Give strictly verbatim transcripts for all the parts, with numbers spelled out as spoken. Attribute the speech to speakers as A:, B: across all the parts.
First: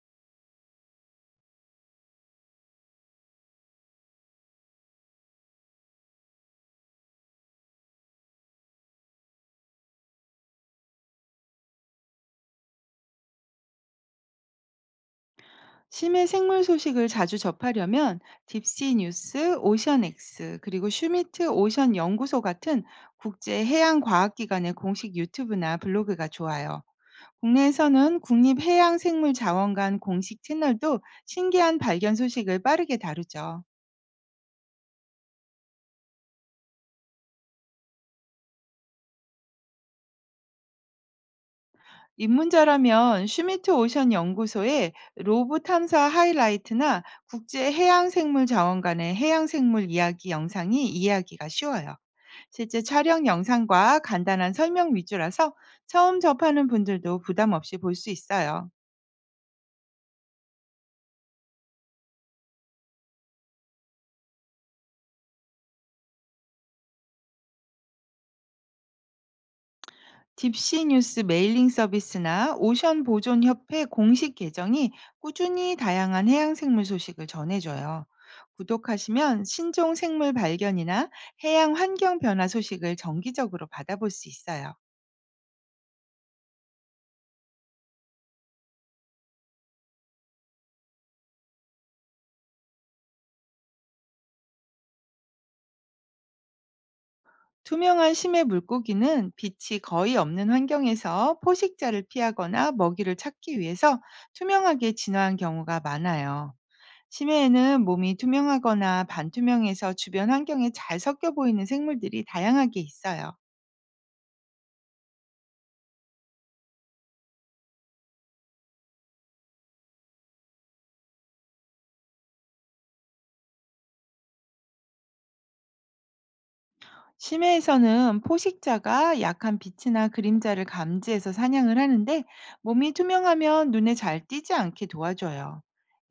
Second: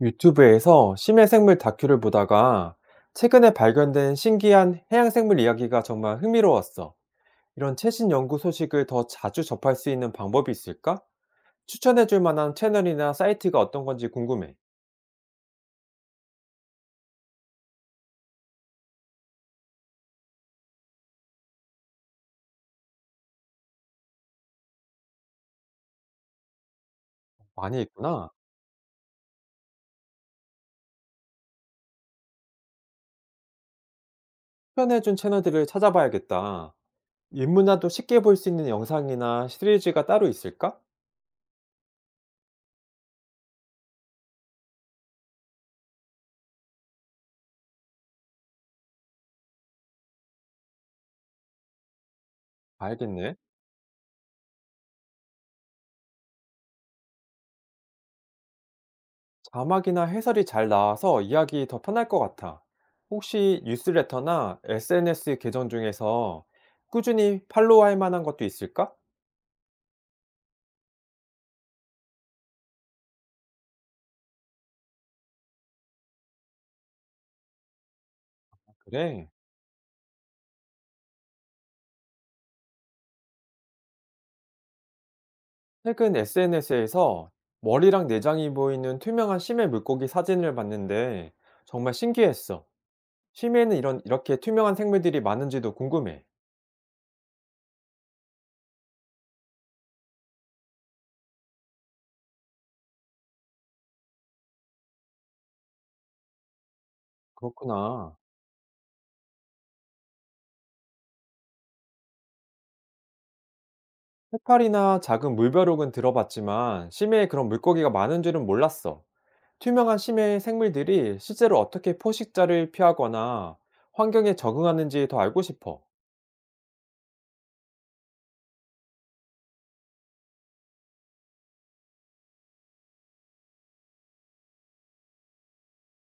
A: 유튜브에서 심해생물 다큐를 보다가 최근에 발견된 신기한 해양생물 이야기가 정말 흥미로웠어. 이런 최신 연구 소식을 더 자주 접할 수 있는 방법이 있을까? 추천해줄 만한 채널이나 사이트가 어떤 건지 궁금해.
B: 심해 생물 소식을 자주 접하려면 딥시 뉴스, 오션엑스, 그리고 슈미트 오션 연구소 같은 국제 해양 과학 기관의 공식 유튜브나 블로그가 좋아요.
A: 많이
B: 국내에서는
A: 있구나.
B: 국립해양생물자원관 공식 채널도 신기한 발견 소식을 빠르게 다루죠.
A: 추천해준 채널들을 찾아봐야겠다. 인문화도 쉽게 볼 수 있는 영상이나 시리즈가 따로 있을까?
B: 입문자라면 슈미트 오션 연구소의 로브 탐사 하이라이트나 국제 해양생물 자원관의 해양생물 이야기 영상이 이해하기가 쉬워요. 실제 촬영
A: 알겠네.
B: 영상과 간단한 설명 위주라서 처음 접하는 분들도 부담 없이 볼 수 있어요.
A: 자막이나 해설이 잘 나와서 이야기 더 편할 것 같아. 혹시 뉴스레터나 에스엔에스 계정 중에서 꾸준히 팔로우할 만한 것도 있을까?
B: 딥시 뉴스 메일링 서비스나 오션 보존 협회 공식 계정이 꾸준히 다양한 해양 생물 소식을 전해줘요.
A: 그래.
B: 구독하시면 신종 생물 발견이나 해양 환경 변화 소식을 정기적으로 받아볼 수 있어요.
A: 최근 에스엔에스에서 머리랑 내장이 보이는 투명한 심해 물고기 사진을 봤는데 정말 신기했어. 심해에는 이런 이렇게 투명한 생물들이 많은지도 궁금해.
B: 투명한 심해 물고기는 빛이 거의 없는 환경에서 포식자를 피하거나 먹이를 찾기 위해서 투명하게 진화한 경우가 많아요. 심해에는 몸이
A: 그렇구나.
B: 투명하거나 반투명해서 주변 환경에 잘 섞여 보이는 생물들이 다양하게 있어요.
A: 해파리나 작은 물벼룩은 들어봤지만 심해에 그런 물고기가 많은 줄은 몰랐어. 투명한 심해 생물들이 실제로 어떻게 포식자를 피하거나 환경에 적응하는지 더 알고 싶어.
B: 심해에서는 포식자가 약한 빛이나 그림자를 감지해서 사냥을 하는데, 몸이 투명하면 눈에 잘 띄지 않게 도와줘요.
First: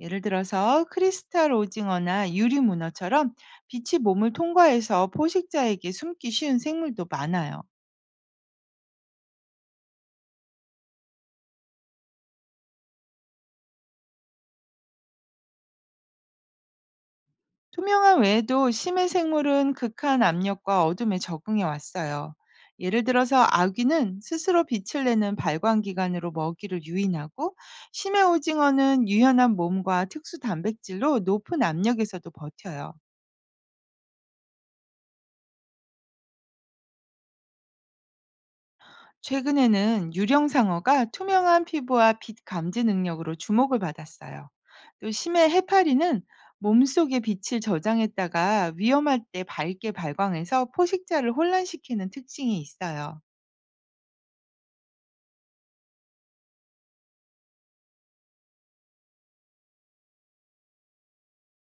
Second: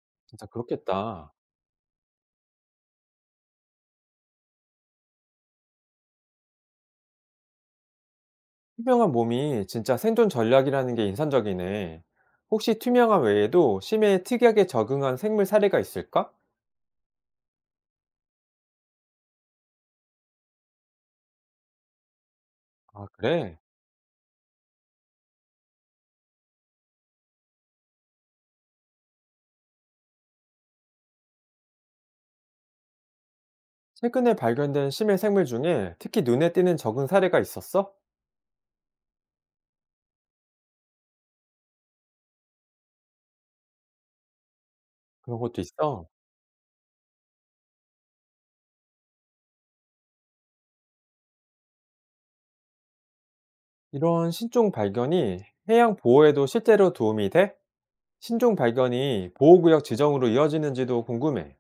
B: 예를
A: 진짜
B: 들어서
A: 그렇겠다.
B: 크리스탈 오징어나 유리 문어처럼 빛이 몸을 통과해서 포식자에게 숨기 쉬운 생물도 많아요.
A: 투명한 몸이 진짜 생존 전략이라는 게 인상적이네. 혹시 투명함 외에도 심해에 특이하게 적응한 생물 사례가 있을까?
B: 투명함 외에도 심해 생물은 극한 압력과 어둠에 적응해 왔어요. 예를
A: 아,
B: 들어서
A: 그래?
B: 아귀는 스스로 빛을 내는 발광기관으로 먹이를 유인하고, 심해 오징어는 유연한 몸과 특수 단백질로 높은 압력에서도 버텨요.
A: 최근에 발견된 심해 생물 중에 특히 눈에 띄는 적응 사례가 있었어?
B: 최근에는 유령상어가 투명한 피부와 빛 감지 능력으로 주목을 받았어요. 또
A: 그런
B: 심해
A: 것도 있어.
B: 해파리는 몸속에 빛을 저장했다가 위험할 때 밝게 발광해서 포식자를 혼란시키는 특징이 있어요.
A: 이런 신종 발견이 해양 보호에도 실제로 도움이 돼? 신종 발견이 보호구역 지정으로 이어지는지도 궁금해.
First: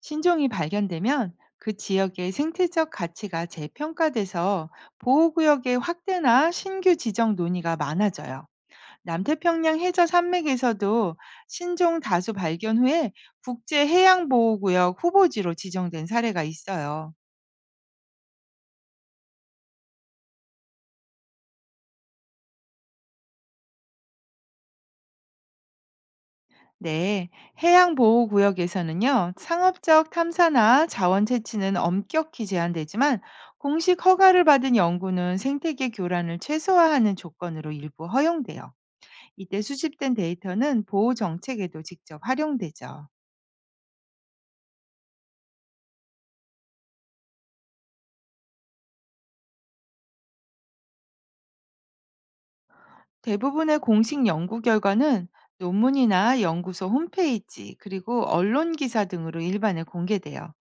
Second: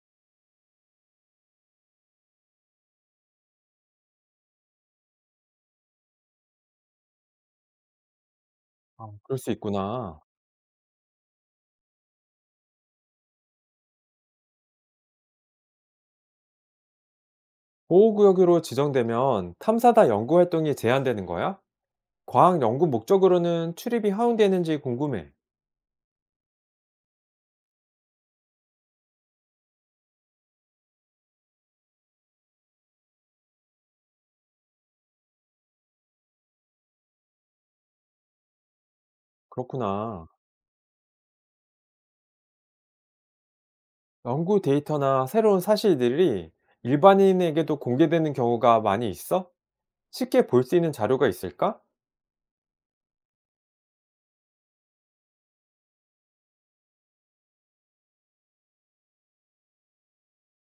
B: 신종이 발견되면 그 지역의 생태적 가치가 재평가돼서 보호구역의 확대나 신규 지정 논의가 많아져요.
A: 아, 그럴 수
B: 남태평양 해저
A: 있구나.
B: 산맥에서도 신종 다수 발견 후에 국제해양보호구역 후보지로 지정된 사례가 있어요.
A: 보호구역으로 지정되면 탐사다 연구 활동이 제한되는 거야? 과학 연구 목적으로는 출입이 허용되는지 궁금해.
B: 네, 해양보호구역에서는요, 상업적 탐사나 자원 채취는 엄격히 제한되지만 공식 허가를 받은 연구는 생태계 교란을 최소화하는 조건으로 일부 허용돼요. 이때 수집된
A: 그렇구나.
B: 데이터는 보호 정책에도 직접 활용되죠.
A: 연구 데이터나 새로운 사실들이 일반인에게도 공개되는 경우가 많이 있어? 쉽게 볼 수 있는 자료가 있을까?
B: 대부분의 공식 연구 결과는 논문이나 연구소 홈페이지, 그리고 언론 기사 등으로 일반에 공개돼요.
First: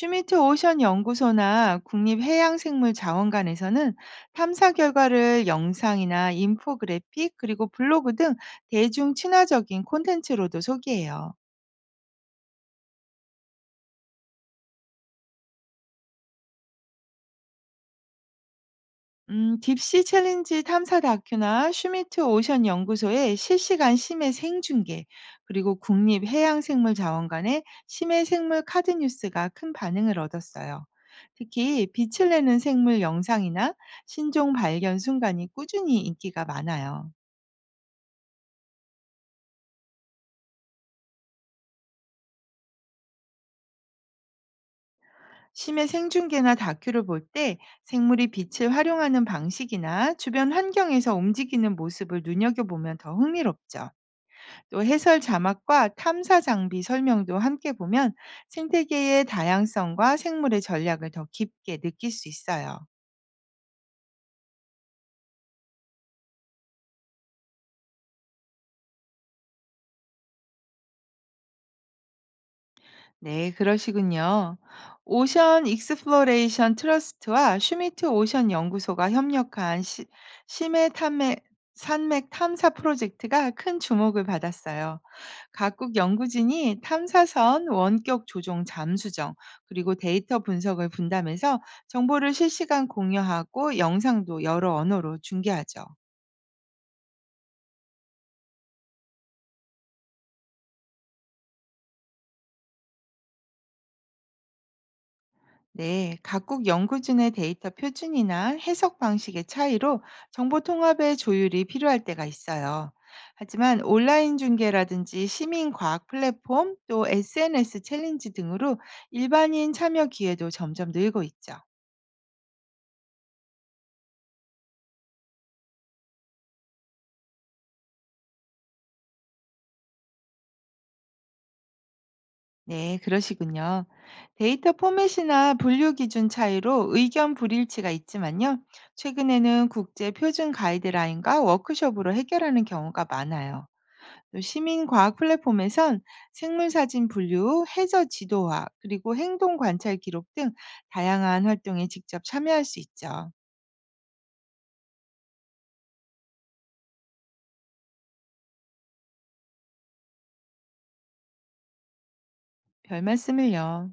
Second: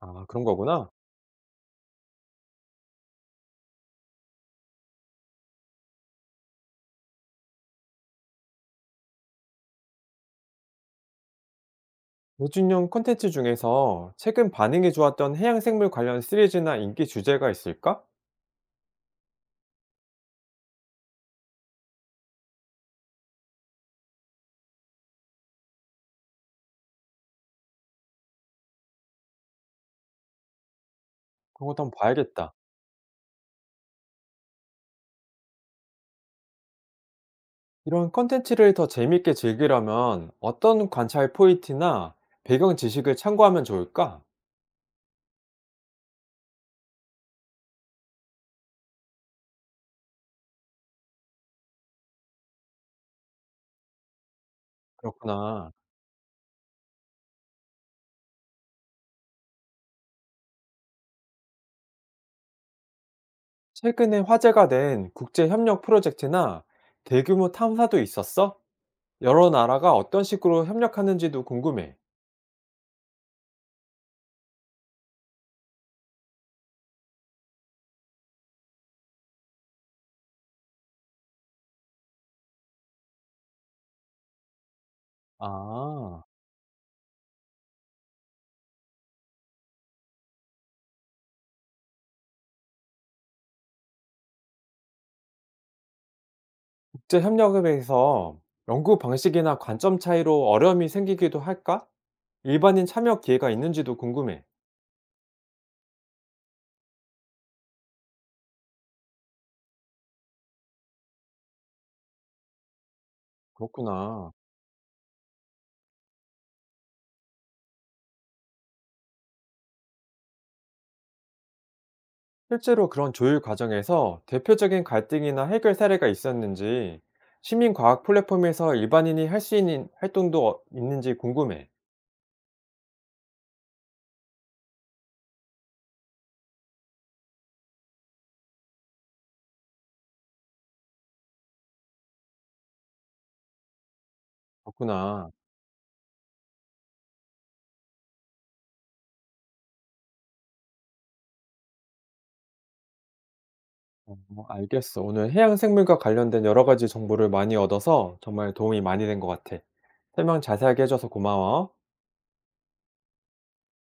A: 아, 그런
B: 오션
A: 거구나.
B: 연구소나 국립해양생물자원관에서는 탐사 결과를 영상이나 인포그래픽, 그리고 블로그 등 대중 친화적인 콘텐츠로도 소개해요.
A: 요즘용 콘텐츠 중에서 최근 반응이 좋았던 해양 생물 관련 시리즈나 인기 주제가 있을까?
B: 음, 딥시 챌린지 탐사 다큐나 슈미트 오션 연구소의 실시간 심해 생중계, 그리고 국립해양생물자원관의 심해 생물 카드 뉴스가 큰 반응을 얻었어요.
A: 그런 것도
B: 특히
A: 한번
B: 빛을
A: 봐야겠다.
B: 내는 생물 영상이나 신종 발견 순간이 꾸준히 인기가 많아요.
A: 이런 콘텐츠를 더 재밌게 즐기려면 어떤 관찰 포인트나 배경 지식을 참고하면 좋을까?
B: 심해 생중계나 다큐를 볼 때 생물이 빛을 활용하는 방식이나 주변 환경에서 움직이는 모습을 눈여겨보면 더 흥미롭죠. 또 해설
A: 그렇구나.
B: 자막과 탐사 장비 설명도 함께 보면 생태계의 다양성과 생물의 전략을 더 깊게 느낄 수 있어요.
A: 최근에 화제가 된 국제 협력 프로젝트나 대규모 탐사도 있었어? 여러 나라가 어떤 식으로 협력하는지도 궁금해.
B: 네, 그러시군요. 오션 익스플로레이션 트러스트와 슈미트 오션 연구소가 협력한 시, 심해 탐맥, 산맥 탐사 프로젝트가 큰 주목을 받았어요. 각국
A: 아,
B: 연구진이 탐사선, 원격 조종 잠수정, 그리고 데이터 분석을 분담해서 정보를 실시간 공유하고 영상도 여러 언어로 중계하죠.
A: 국제 협력에 대해서 연구 방식이나 관점 차이로 어려움이 생기기도 할까? 일반인 참여 기회가 있는지도 궁금해.
B: 네, 각국 연구진의 데이터 표준이나 해석 방식의 차이로 정보 통합의 조율이 필요할 때가 있어요. 하지만
A: 그렇구나.
B: 온라인 중계라든지 시민 과학 플랫폼, 또 에스엔에스 챌린지 등으로 일반인 참여 기회도 점점 늘고 있죠.
A: 실제로 그런 조율 과정에서 대표적인 갈등이나 해결 사례가 있었는지, 시민과학 플랫폼에서 일반인이 할 수 있는 활동도 어- 있는지 궁금해.
B: 네, 그러시군요. 데이터 포맷이나 분류 기준 차이로 의견 불일치가 있지만요, 최근에는 국제 표준 가이드라인과 워크숍으로 해결하는 경우가 많아요. 또 시민과학
A: 그렇구나.
B: 플랫폼에선 생물사진 분류, 해저 지도화, 그리고 행동 관찰 기록 등 다양한 활동에 직접 참여할 수 있죠.
A: 어, 알겠어. 오늘 해양 생물과 관련된 여러 가지 정보를 많이 얻어서 정말 도움이 많이 된 것 같아. 설명 자세하게 해줘서 고마워.
B: 별 말씀을요.